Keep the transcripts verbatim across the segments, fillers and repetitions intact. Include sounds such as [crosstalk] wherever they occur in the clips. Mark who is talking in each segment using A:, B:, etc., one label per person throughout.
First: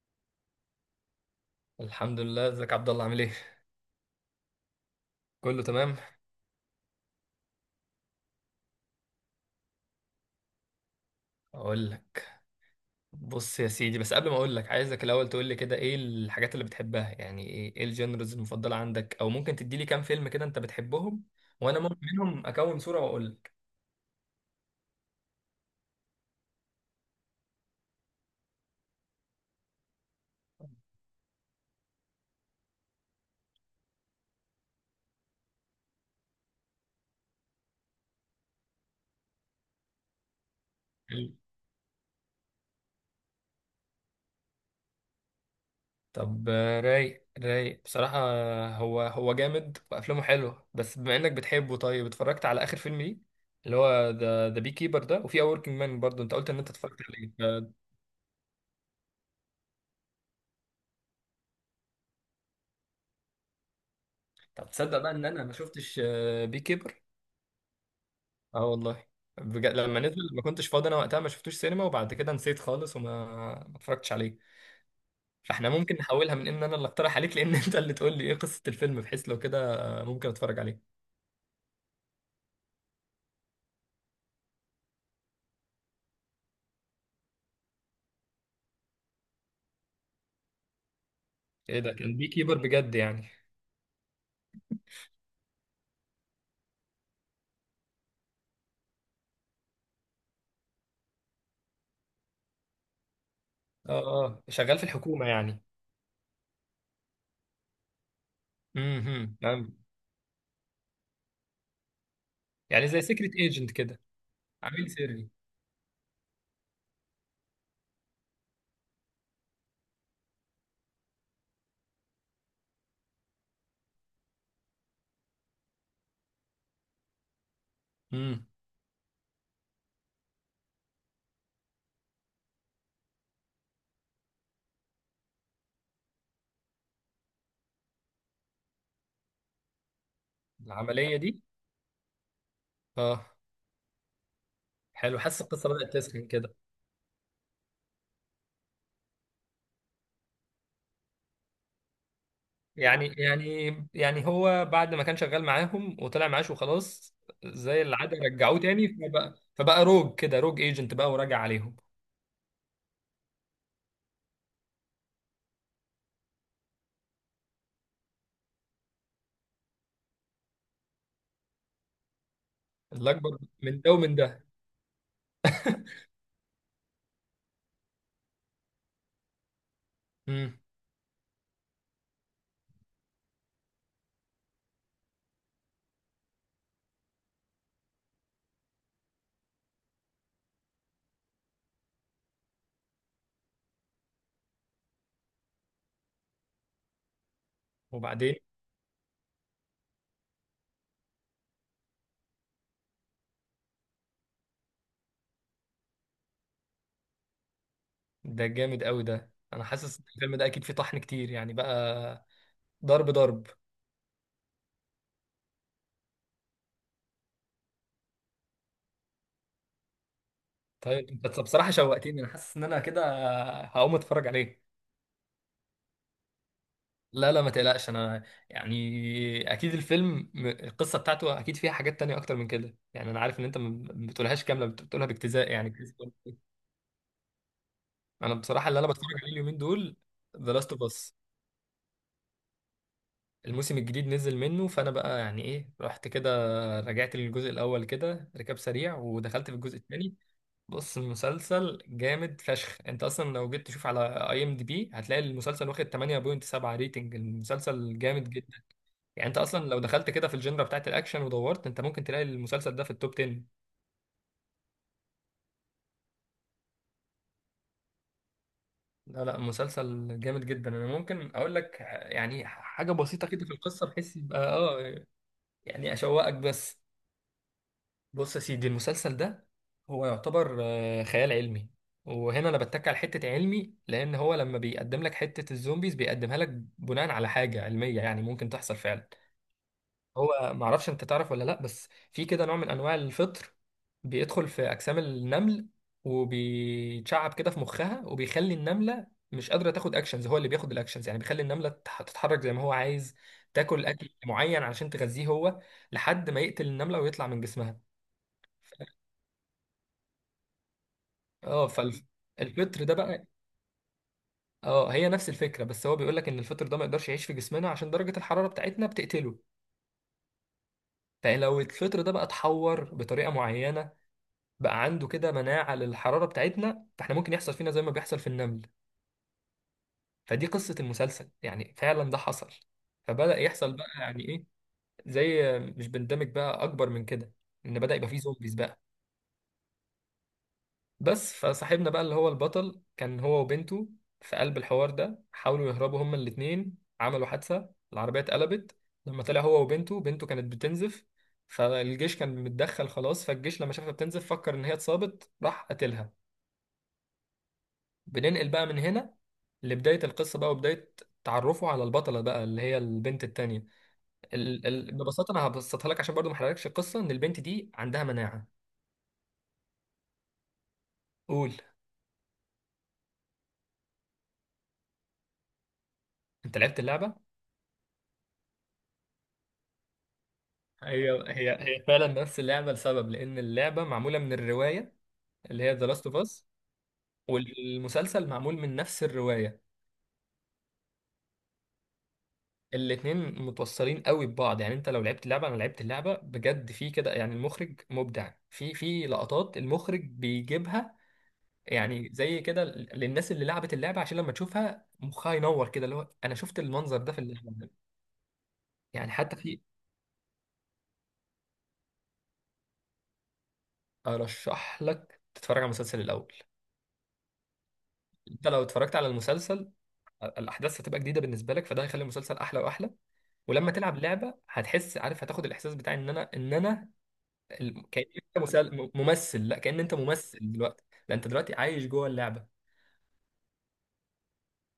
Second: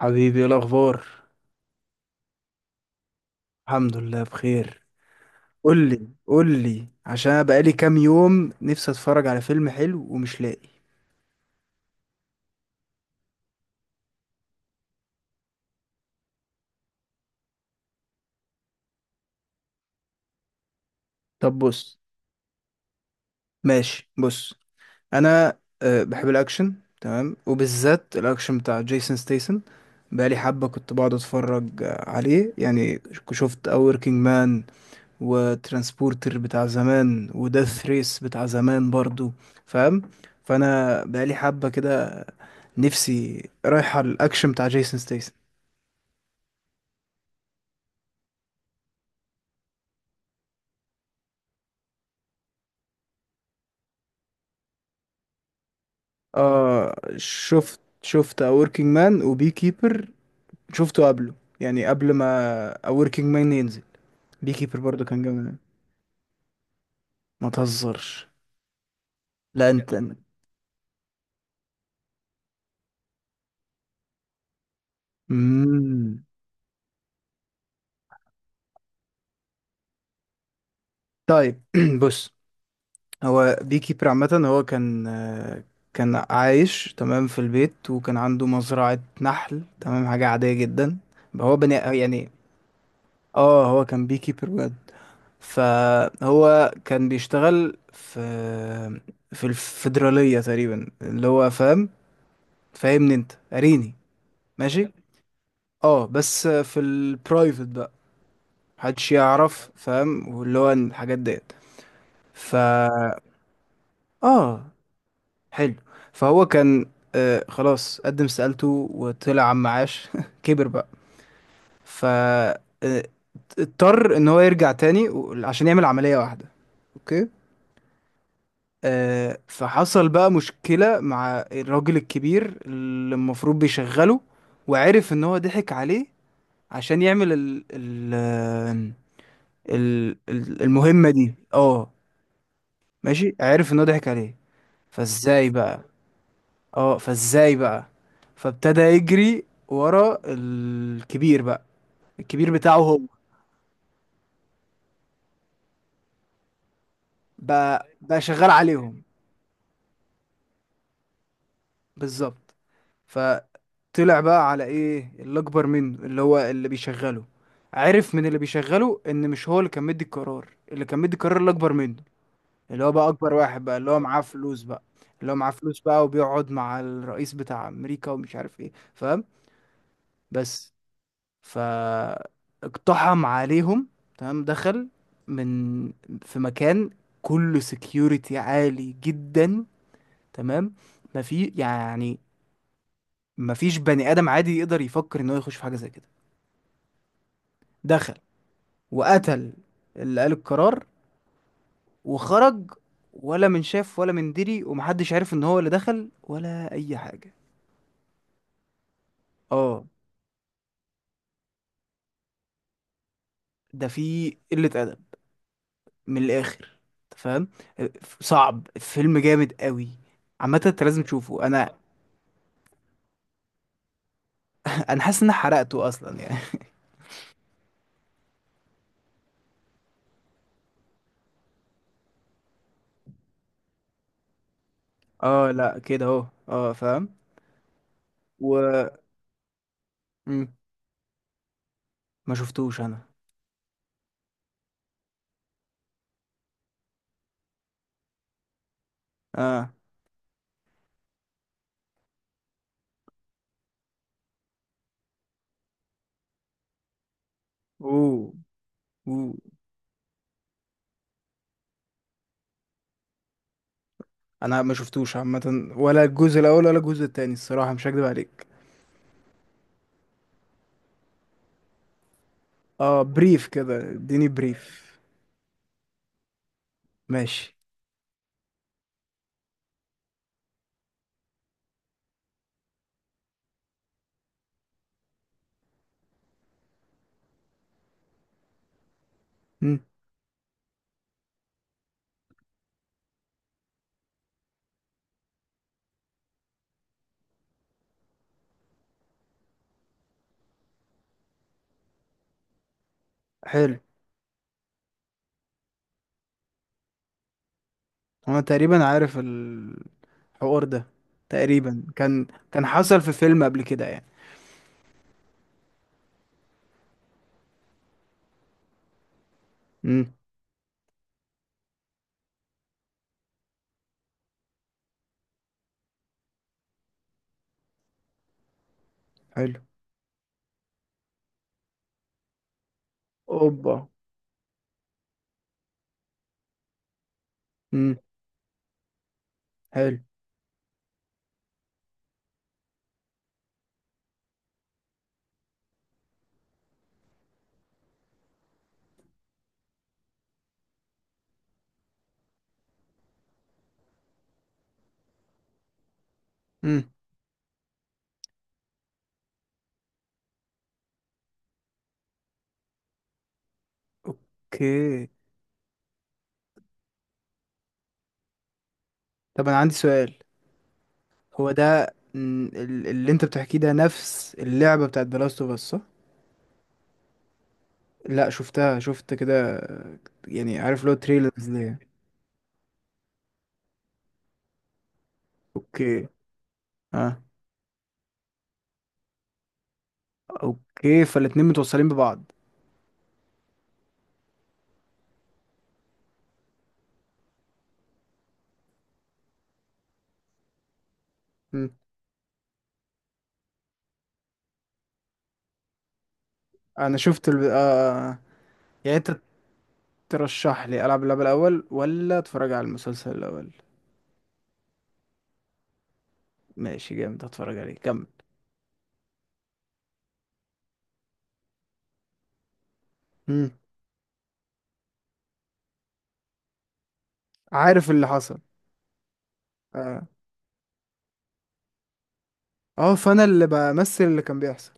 A: حبيبي، ايه الاخبار؟
B: الحمد لله. ازيك يا عبد الله، عامل ايه؟
A: الحمد لله بخير.
B: كله
A: قول
B: تمام.
A: لي قول لي، عشان أنا بقالي كام يوم نفسي اتفرج على فيلم حلو ومش لاقي.
B: اقول لك. بص يا سيدي، بس قبل ما اقول لك عايزك الاول تقول لي كده ايه الحاجات اللي بتحبها، يعني ايه ايه الجنرز المفضله عندك، او ممكن تدي لي كام فيلم كده انت بتحبهم،
A: طب
B: وانا ممكن
A: بص.
B: منهم اكون صوره واقول لك.
A: ماشي بص. انا أه بحب الاكشن. تمام، وبالذات الاكشن بتاع جيسون ستيسن. بقالي حبة كنت بقعد اتفرج آه، عليه، يعني ك- شفت اوركينج مان وترانسبورتر بتاع زمان وداث ريس بتاع زمان برضو، فاهم؟ فانا
B: حلو.
A: بقالي حبة كده نفسي رايحة الاكشن بتاع جيسون ستيسن.
B: طب آه، رايق رايق بصراحه، آه، هو هو جامد وافلامه حلوه، بس بما انك بتحبه، طيب اتفرجت على اخر فيلم ليه؟ اللي هو ذا ذا بي كيبر ده، وفي اور وركينج مان برضه انت قلت ان انت
A: اه،
B: اتفرجت عليه ف-
A: شفت شفت A Working Man و Bee Keeper. شفته قبله، يعني قبل ما A Working Man ينزل. بي
B: طب
A: كيبر
B: تصدق
A: برضه
B: بقى
A: كان
B: ان انا
A: جامد
B: ما
A: أوي.
B: شفتش بي كيبر؟
A: ما تهزرش.
B: اه والله.
A: لا
B: بجد،
A: انت.
B: لما نزل ما كنتش فاضي. انا وقتها ما شفتوش سينما، وبعد كده نسيت خالص، وما ما اتفرجتش عليه. فاحنا ممكن
A: امم.
B: نحولها من ان انا اللي اقترح عليك، لان [laughs] انت اللي تقول لي ايه قصة الفيلم، بحيث لو كده ممكن اتفرج عليه.
A: طيب، [clears throat] بص، هو بي كيبر عامة هو كان آه، كان عايش تمام في البيت، وكان عنده مزرعة نحل، تمام، حاجة عادية جدا، هو بني
B: ايه ده، كان بي
A: يعني.
B: كيبر بجد يعني؟
A: اه، هو كان بي كيبر بجد. فهو كان بيشتغل في في الفيدرالية تقريبا، اللي هو فاهم، فاهمني انت قاريني؟
B: اه، اه، شغال في
A: ماشي.
B: الحكومة يعني.
A: اه، بس في البرايفت بقى محدش
B: امم
A: يعرف،
B: فاهم.
A: فاهم؟ واللي هو الحاجات ديت. ف
B: يعني زي سيكريت ايجنت كده.
A: اه
B: عميل سري.
A: حلو. فهو كان، آه خلاص، قدم استقالته وطلع عم معاش [laughs] كبر بقى. ف آه، اضطر ان هو يرجع تاني و- عشان يعمل عملية واحدة. اوكي.
B: امم
A: آه، فحصل بقى مشكلة مع الراجل الكبير اللي المفروض بيشغله، وعرف ان هو ضحك عليه عشان يعمل ال ال ال ال- المهمة
B: العملية
A: دي،
B: دي،
A: اه.
B: اه.
A: ماشي، عرف ان هو ضحك عليه.
B: حلو، حاسس
A: فازاي
B: القصة
A: بقى؟
B: بدأت تسخن كده.
A: اه، فازاي بقى؟ فابتدى يجري ورا الكبير بقى، الكبير بتاعه هو،
B: يعني يعني يعني هو بعد ما كان شغال معاهم وطلع معاش وخلاص، زي
A: بقى
B: العادة
A: بقى شغال
B: رجعوه تاني،
A: عليهم.
B: فبقى فبقى روج كده، روج ايجنت بقى وراجع عليهم.
A: بالظبط. طلع بقى على ايه اللي اكبر منه، اللي هو اللي بيشغله. عرف من اللي بيشغله ان مش هو اللي كان مدي القرار، اللي كان مدي القرار اللي اكبر منه، اللي هو بقى اكبر
B: الأكبر
A: واحد بقى،
B: من
A: اللي
B: ده
A: هو
B: ومن
A: معاه
B: ده.
A: فلوس بقى اللي هو معاه فلوس بقى،
B: [laughs]
A: وبيقعد مع الرئيس بتاع امريكا ومش عارف ايه، فاهم؟
B: امم
A: بس. ف اقتحم عليهم، تمام، دخل من في مكان كله سكيورتي عالي جدا، تمام، ما في يعني ما فيش بني ادم عادي يقدر يفكر ان هو يخش في حاجه زي كده. دخل
B: وبعدين؟
A: وقتل اللي قال القرار وخرج، ولا من شاف ولا من دري، ومحدش عارف ان هو اللي دخل ولا اي حاجة.
B: ده جامد قوي ده. انا
A: اه،
B: حاسس إن الفيلم ده اكيد فيه طحن كتير يعني بقى. ضرب ضرب.
A: ده في قلة ادب من الاخر، أنت فاهم؟ صعب، فيلم جامد قوي، عامة انت لازم
B: طيب انت
A: تشوفه.
B: بصراحة
A: انا
B: شوقتني، انا حاسس ان انا كده هقوم اتفرج عليه.
A: [laughs] انا حاسس ان أنا حرقته اصلا يعني.
B: لا، لا، ما تقلقش، انا يعني اكيد الفيلم م- القصه بتاعته اكيد فيها حاجات تانية اكتر من كده يعني. انا عارف ان انت ما بتقولهاش كامله، بت- بتقولها
A: [laughs] اه
B: باجتزاء يعني.
A: لا، كده اهو، اه فاهم.
B: انا بصراحه اللي انا
A: و
B: بتفرج عليه اليومين دول
A: مم.
B: ذا لاست اوف اس.
A: ما شفتوش انا.
B: الموسم الجديد نزل منه، فانا بقى يعني ايه، رحت كده رجعت للجزء الاول كده ركاب سريع، ودخلت في
A: اه.
B: الجزء الثاني. بص، المسلسل جامد فشخ. انت اصلا لو جيت تشوف على اي ام دي بي هتلاقي المسلسل واخد ثمانية وسبعة من عشرة ريتنج. المسلسل
A: اوه.
B: جامد جدا. يعني
A: اوه.
B: انت اصلا لو دخلت كده في الجنرا بتاعت الاكشن ودورت، انت ممكن تلاقي المسلسل ده في التوب عشرة.
A: انا ما شفتوش عامة، ولا الجزء الاول ولا الجزء التاني، الصراحة مش هكدب عليك.
B: لا، لا، مسلسل جامد جدا، انا ممكن اقول لك يعني حاجه
A: اه،
B: بسيطه كده
A: بريف
B: في القصه
A: كده،
B: بحيث
A: اديني
B: يبقى،
A: بريف.
B: اه، يعني اشوقك بس.
A: ماشي.
B: بص يا سيدي، المسلسل ده هو يعتبر آه، خيال علمي. وهنا انا بتك على حته علمي، لان هو لما بيقدم لك حته الزومبيز بيقدمها لك بناء على حاجه علميه يعني ممكن تحصل فعلا.
A: مم.
B: هو معرفش انت تعرف ولا لا، بس في كده نوع من انواع الفطر بيدخل في اجسام النمل، وبيتشعب كده في مخها، وبيخلي النمله مش قادره تاخد اكشنز، هو اللي بياخد الاكشنز، يعني بيخلي النمله تتح- تتحرك زي ما هو عايز،
A: حلو.
B: تاكل اكل معين علشان تغذيه هو، لحد ما يقتل النمله ويطلع من جسمها.
A: انا تقريبا عارف الحوار ده،
B: اه،
A: تقريبا كان كان
B: فالفطر ده
A: حصل في
B: بقى،
A: فيلم قبل كده يعني.
B: اه، هي نفس الفكره، بس هو بيقول لك ان الفطر ده ما يقدرش يعيش في جسمنا عشان درجه الحراره بتاعتنا بتقتله.
A: مم.
B: فلو الفطر ده بقى اتحور بطريقه معينه، بقى عنده كده مناعة للحرارة بتاعتنا، فاحنا ممكن يحصل فينا زي ما بيحصل في النمل.
A: حلو.
B: فدي قصة المسلسل، يعني فعلا ده حصل، فبدأ يحصل
A: اوبا.
B: بقى يعني ايه، زي مش بندمج بقى اكبر من كده، ان بدأ
A: مم.
B: يبقى فيه زومبيز بقى.
A: حلو.
B: بس فصاحبنا بقى اللي هو البطل كان هو وبنته في قلب الحوار ده، حاولوا يهربوا هما الاتنين، عملوا حادثة، العربية اتقلبت. لما طلع هو وبنته، بنته كانت بتنزف، فالجيش كان متدخل خلاص، فالجيش لما شافها بتنزف فكر ان هي اتصابت، راح قتلها.
A: مم.
B: بننقل بقى من هنا لبداية القصة بقى، وبداية تعرفه على البطلة بقى اللي هي البنت التانية. ال... ال...
A: اوكي.
B: ببساطة أنا هبسطها لك عشان برضو ما أحرقلكش القصة، إن البنت دي عندها مناعة.
A: طب انا عندي سؤال. هو
B: قول.
A: ده مم، ال- اللي انت بتحكيه ده نفس اللعبة بتاعت The Last of Us، صح؟
B: أنت لعبت اللعبة؟
A: لا، شفتها، شفت كده، يعني عارف لو
B: هي
A: تريلرز
B: هي
A: ليها.
B: هي فعلا نفس اللعبة لسبب، لأن اللعبة معمولة من الرواية اللي هي ذا لاست
A: اوكي.
B: أوف أس.
A: اه.
B: والمسلسل معمول من نفس الرواية.
A: اوكي، فالاتنين متوصلين ببعض.
B: الاتنين متوصلين قوي ببعض، يعني انت لو لعبت اللعبة، انا لعبت اللعبة بجد في كده، يعني المخرج مبدع في في لقطات المخرج بيجيبها، يعني زي كده للناس اللي لعبت اللعبه، عشان لما تشوفها مخها ينور كده، اللي هو انا شفت
A: انا
B: المنظر ده في
A: شفت ال...
B: اللعبه.
A: آه... يعني
B: يعني
A: انت
B: حتى في.
A: ترشح لي العب اللعبة الاول ولا اتفرج على المسلسل الاول؟
B: ارشح لك تتفرج على المسلسل الاول.
A: ماشي، جامد، اتفرج عليه، كمل.
B: انت لو اتفرجت على المسلسل، الاحداث هتبقى جديده بالنسبه لك، فده هيخلي المسلسل احلى واحلى.
A: مم.
B: ولما تلعب لعبه هتحس، عارف، هتاخد الاحساس بتاع ان انا ان انا ال-
A: عارف
B: كأن
A: اللي
B: انت
A: حصل.
B: مسل- ممثل، لا كأن انت
A: اه،
B: ممثل دلوقتي. لا، انت دلوقتي عايش جوه اللعبه.
A: آه، فانا اللي بمثل اللي كان بيحصل.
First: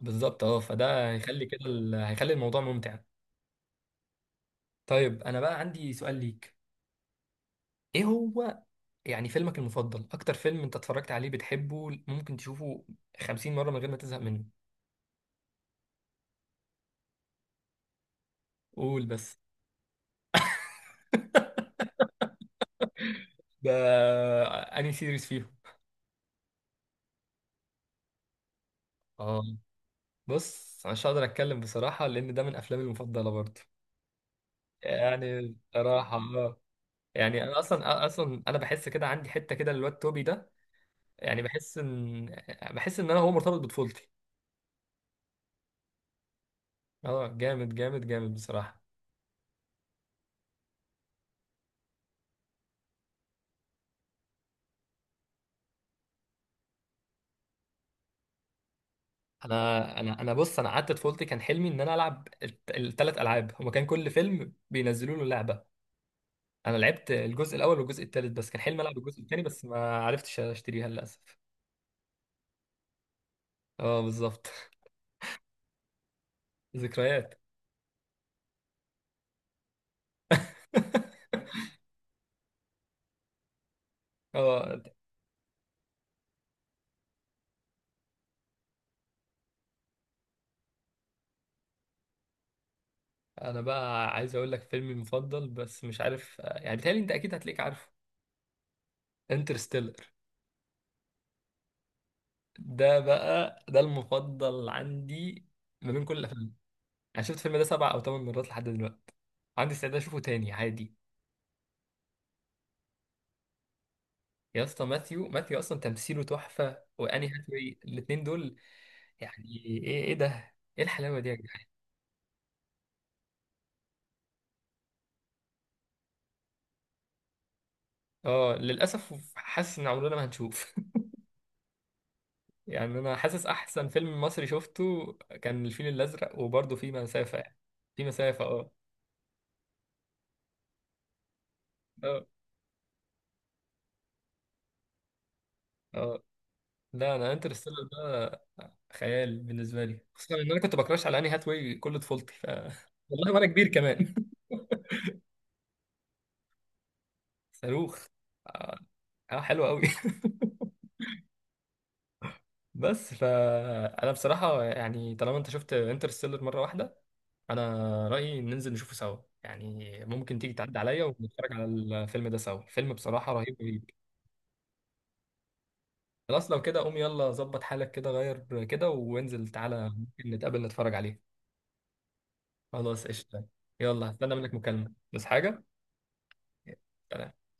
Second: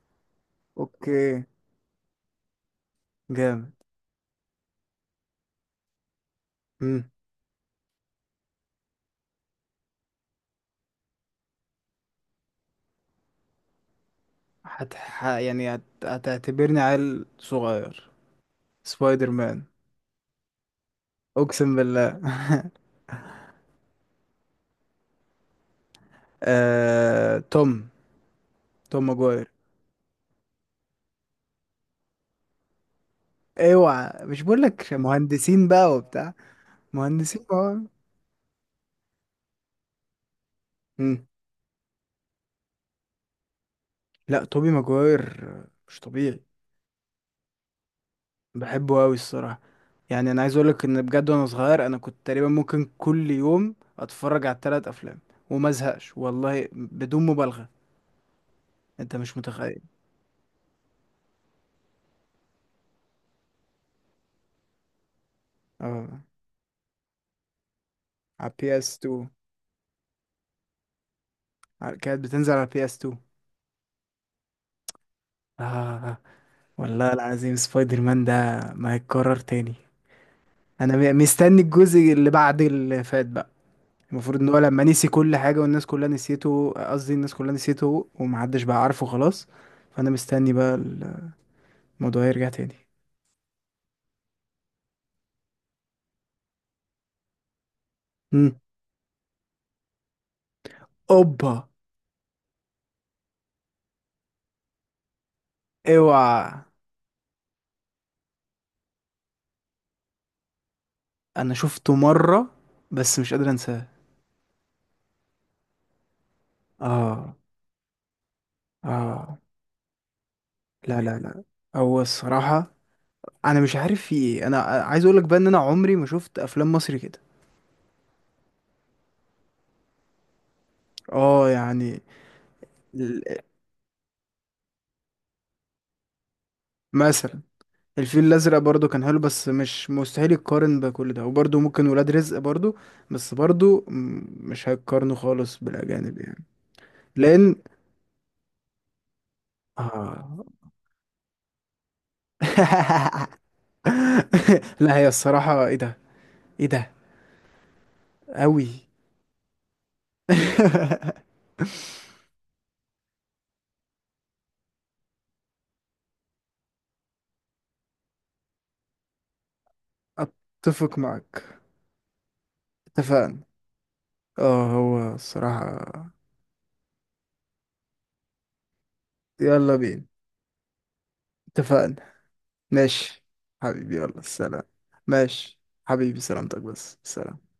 B: بالظبط، اه، فده
A: اوكي،
B: هيخلي كده ال- هيخلي الموضوع ممتع.
A: جامد.
B: طيب انا بقى عندي سؤال ليك.
A: مم.
B: ايه هو؟ يعني فيلمك المفضل، اكتر فيلم انت اتفرجت عليه بتحبه ممكن تشوفه خمسين مرة من غير ما تزهق منه؟
A: هت... ح... يعني هت... هتعتبرني عيل صغير.
B: قول
A: سبايدر
B: بس.
A: مان، اقسم بالله. [laughs]
B: ده انهي سيريز فيهم؟
A: آه... توم، توم
B: اه،
A: ماجواير.
B: بص أنا مش هقدر اتكلم بصراحة، لان ده من افلامي المفضلة برضه.
A: اوعى مش بقول لك
B: يعني
A: مهندسين بقى
B: بصراحة
A: وبتاع،
B: اه،
A: مهندسين
B: يعني انا
A: بقى.
B: اصلا اصلا انا بحس كده عندي حتة كده للواد توبي ده.
A: مم.
B: يعني بحس ان بحس ان انا هو مرتبط بطفولتي.
A: لا، توبي ماجواير مش طبيعي،
B: اه، جامد جامد جامد بصراحة.
A: بحبه قوي الصراحه. يعني انا عايز اقولك ان بجد وانا صغير انا كنت تقريبا ممكن كل يوم اتفرج على الثلاث افلام وما ازهقش، والله بدون مبالغه، انت مش متخيل.
B: انا انا انا بص، انا قعدت طفولتي كان حلمي ان انا العب الثلاث العاب هما، كان كل فيلم بينزلوا له لعبه.
A: اه،
B: انا لعبت الجزء الاول والجزء الثالث، بس
A: على
B: كان
A: بي
B: حلمي
A: اس
B: العب
A: تو،
B: الجزء الثاني، بس ما عرفتش اشتريها للاسف.
A: على- كانت بتنزل على بي اس اتنين.
B: اه، بالظبط.
A: اه،
B: [laughs]
A: والله
B: ذكريات.
A: العظيم، سبايدر مان ده ما هيتكرر تاني. انا م-
B: [laughs]
A: مستني الجزء اللي بعد اللي فات بقى، المفروض ان هو
B: اه.
A: لما نسي كل حاجه والناس كلها نسيته، قصدي الناس كلها نسيته ومحدش بقى عارفه خلاص، فانا مستني بقى الموضوع يرجع تاني.
B: انا بقى عايز اقول لك فيلمي المفضل، بس مش عارف، يعني بيتهيألي انت اكيد هتلاقيك عارفه. انترستيلر.
A: اوبا.
B: ده بقى، ده المفضل عندي ما بين كل الافلام.
A: اوعى.
B: انا شفت الفيلم ده سبع او ثمان مرات لحد دلوقتي، عندي استعداد اشوفه تاني عادي.
A: انا شفته مرة بس مش قادر انساه.
B: يا اسطى! ماثيو، ماثيو اصلا تمثيله تحفه، واني
A: اه.
B: هاثاواي، الاثنين دول،
A: اه.
B: يعني ايه ايه ده، ايه
A: لا لا
B: الحلاوه دي يا.
A: لا، هو الصراحة انا مش عارف في ايه. انا عايز اقولك بقى ان انا عمري ما شفت افلام مصري كده.
B: اه للاسف، حاسس ان عمرنا ما هنشوف.
A: اه يعني
B: [laughs] يعني انا
A: ال-
B: حاسس احسن فيلم مصري شفته كان الفيل الازرق، وبرضه في مسافه
A: مثلا
B: يعني، في
A: الفيل
B: مسافه،
A: الازرق
B: اه،
A: برضو كان حلو، بس مش مستحيل يتقارن بكل ده، وبرضو ممكن ولاد
B: اه،
A: رزق برضو، بس برضو م- مش هيتقارنوا خالص بالاجانب
B: اه.
A: يعني،
B: لا، انا
A: لان،
B: انترستيلر ده خيال بالنسبه لي، خصوصا
A: اه.
B: ان انا كنت بكراش على اني هاتواي كل طفولتي، ف [laughs] والله وانا
A: [laughs]
B: كبير كمان.
A: لا، هي الصراحة ايه ده، ايه ده
B: [laughs] صاروخ.
A: أوي.
B: اه، حلو قوي. [laughs]
A: [laughs]
B: بس فانا بصراحه يعني طالما انت شفت انترستيلر مره واحده، انا رايي ننزل نشوفه سوا، يعني ممكن تيجي تعدي
A: أتفق
B: عليا
A: معك،
B: ونتفرج على الفيلم ده سوا. الفيلم بصراحه
A: اتفقنا.
B: رهيب رهيب.
A: اه، هو الصراحة
B: خلاص لو كده، قوم يلا، ظبط حالك كده، غير كده وانزل
A: يلا
B: تعالى
A: بينا.
B: ممكن نتقابل نتفرج عليه.
A: اتفقنا،
B: خلاص،
A: ماشي.
B: قشطه.
A: حبيبي،
B: يلا،
A: يلا
B: هستنى منك
A: سلام.
B: مكالمه. بس
A: ماشي،
B: حاجه.
A: حبيبي، سلامتك، بس
B: سلام.
A: سلام.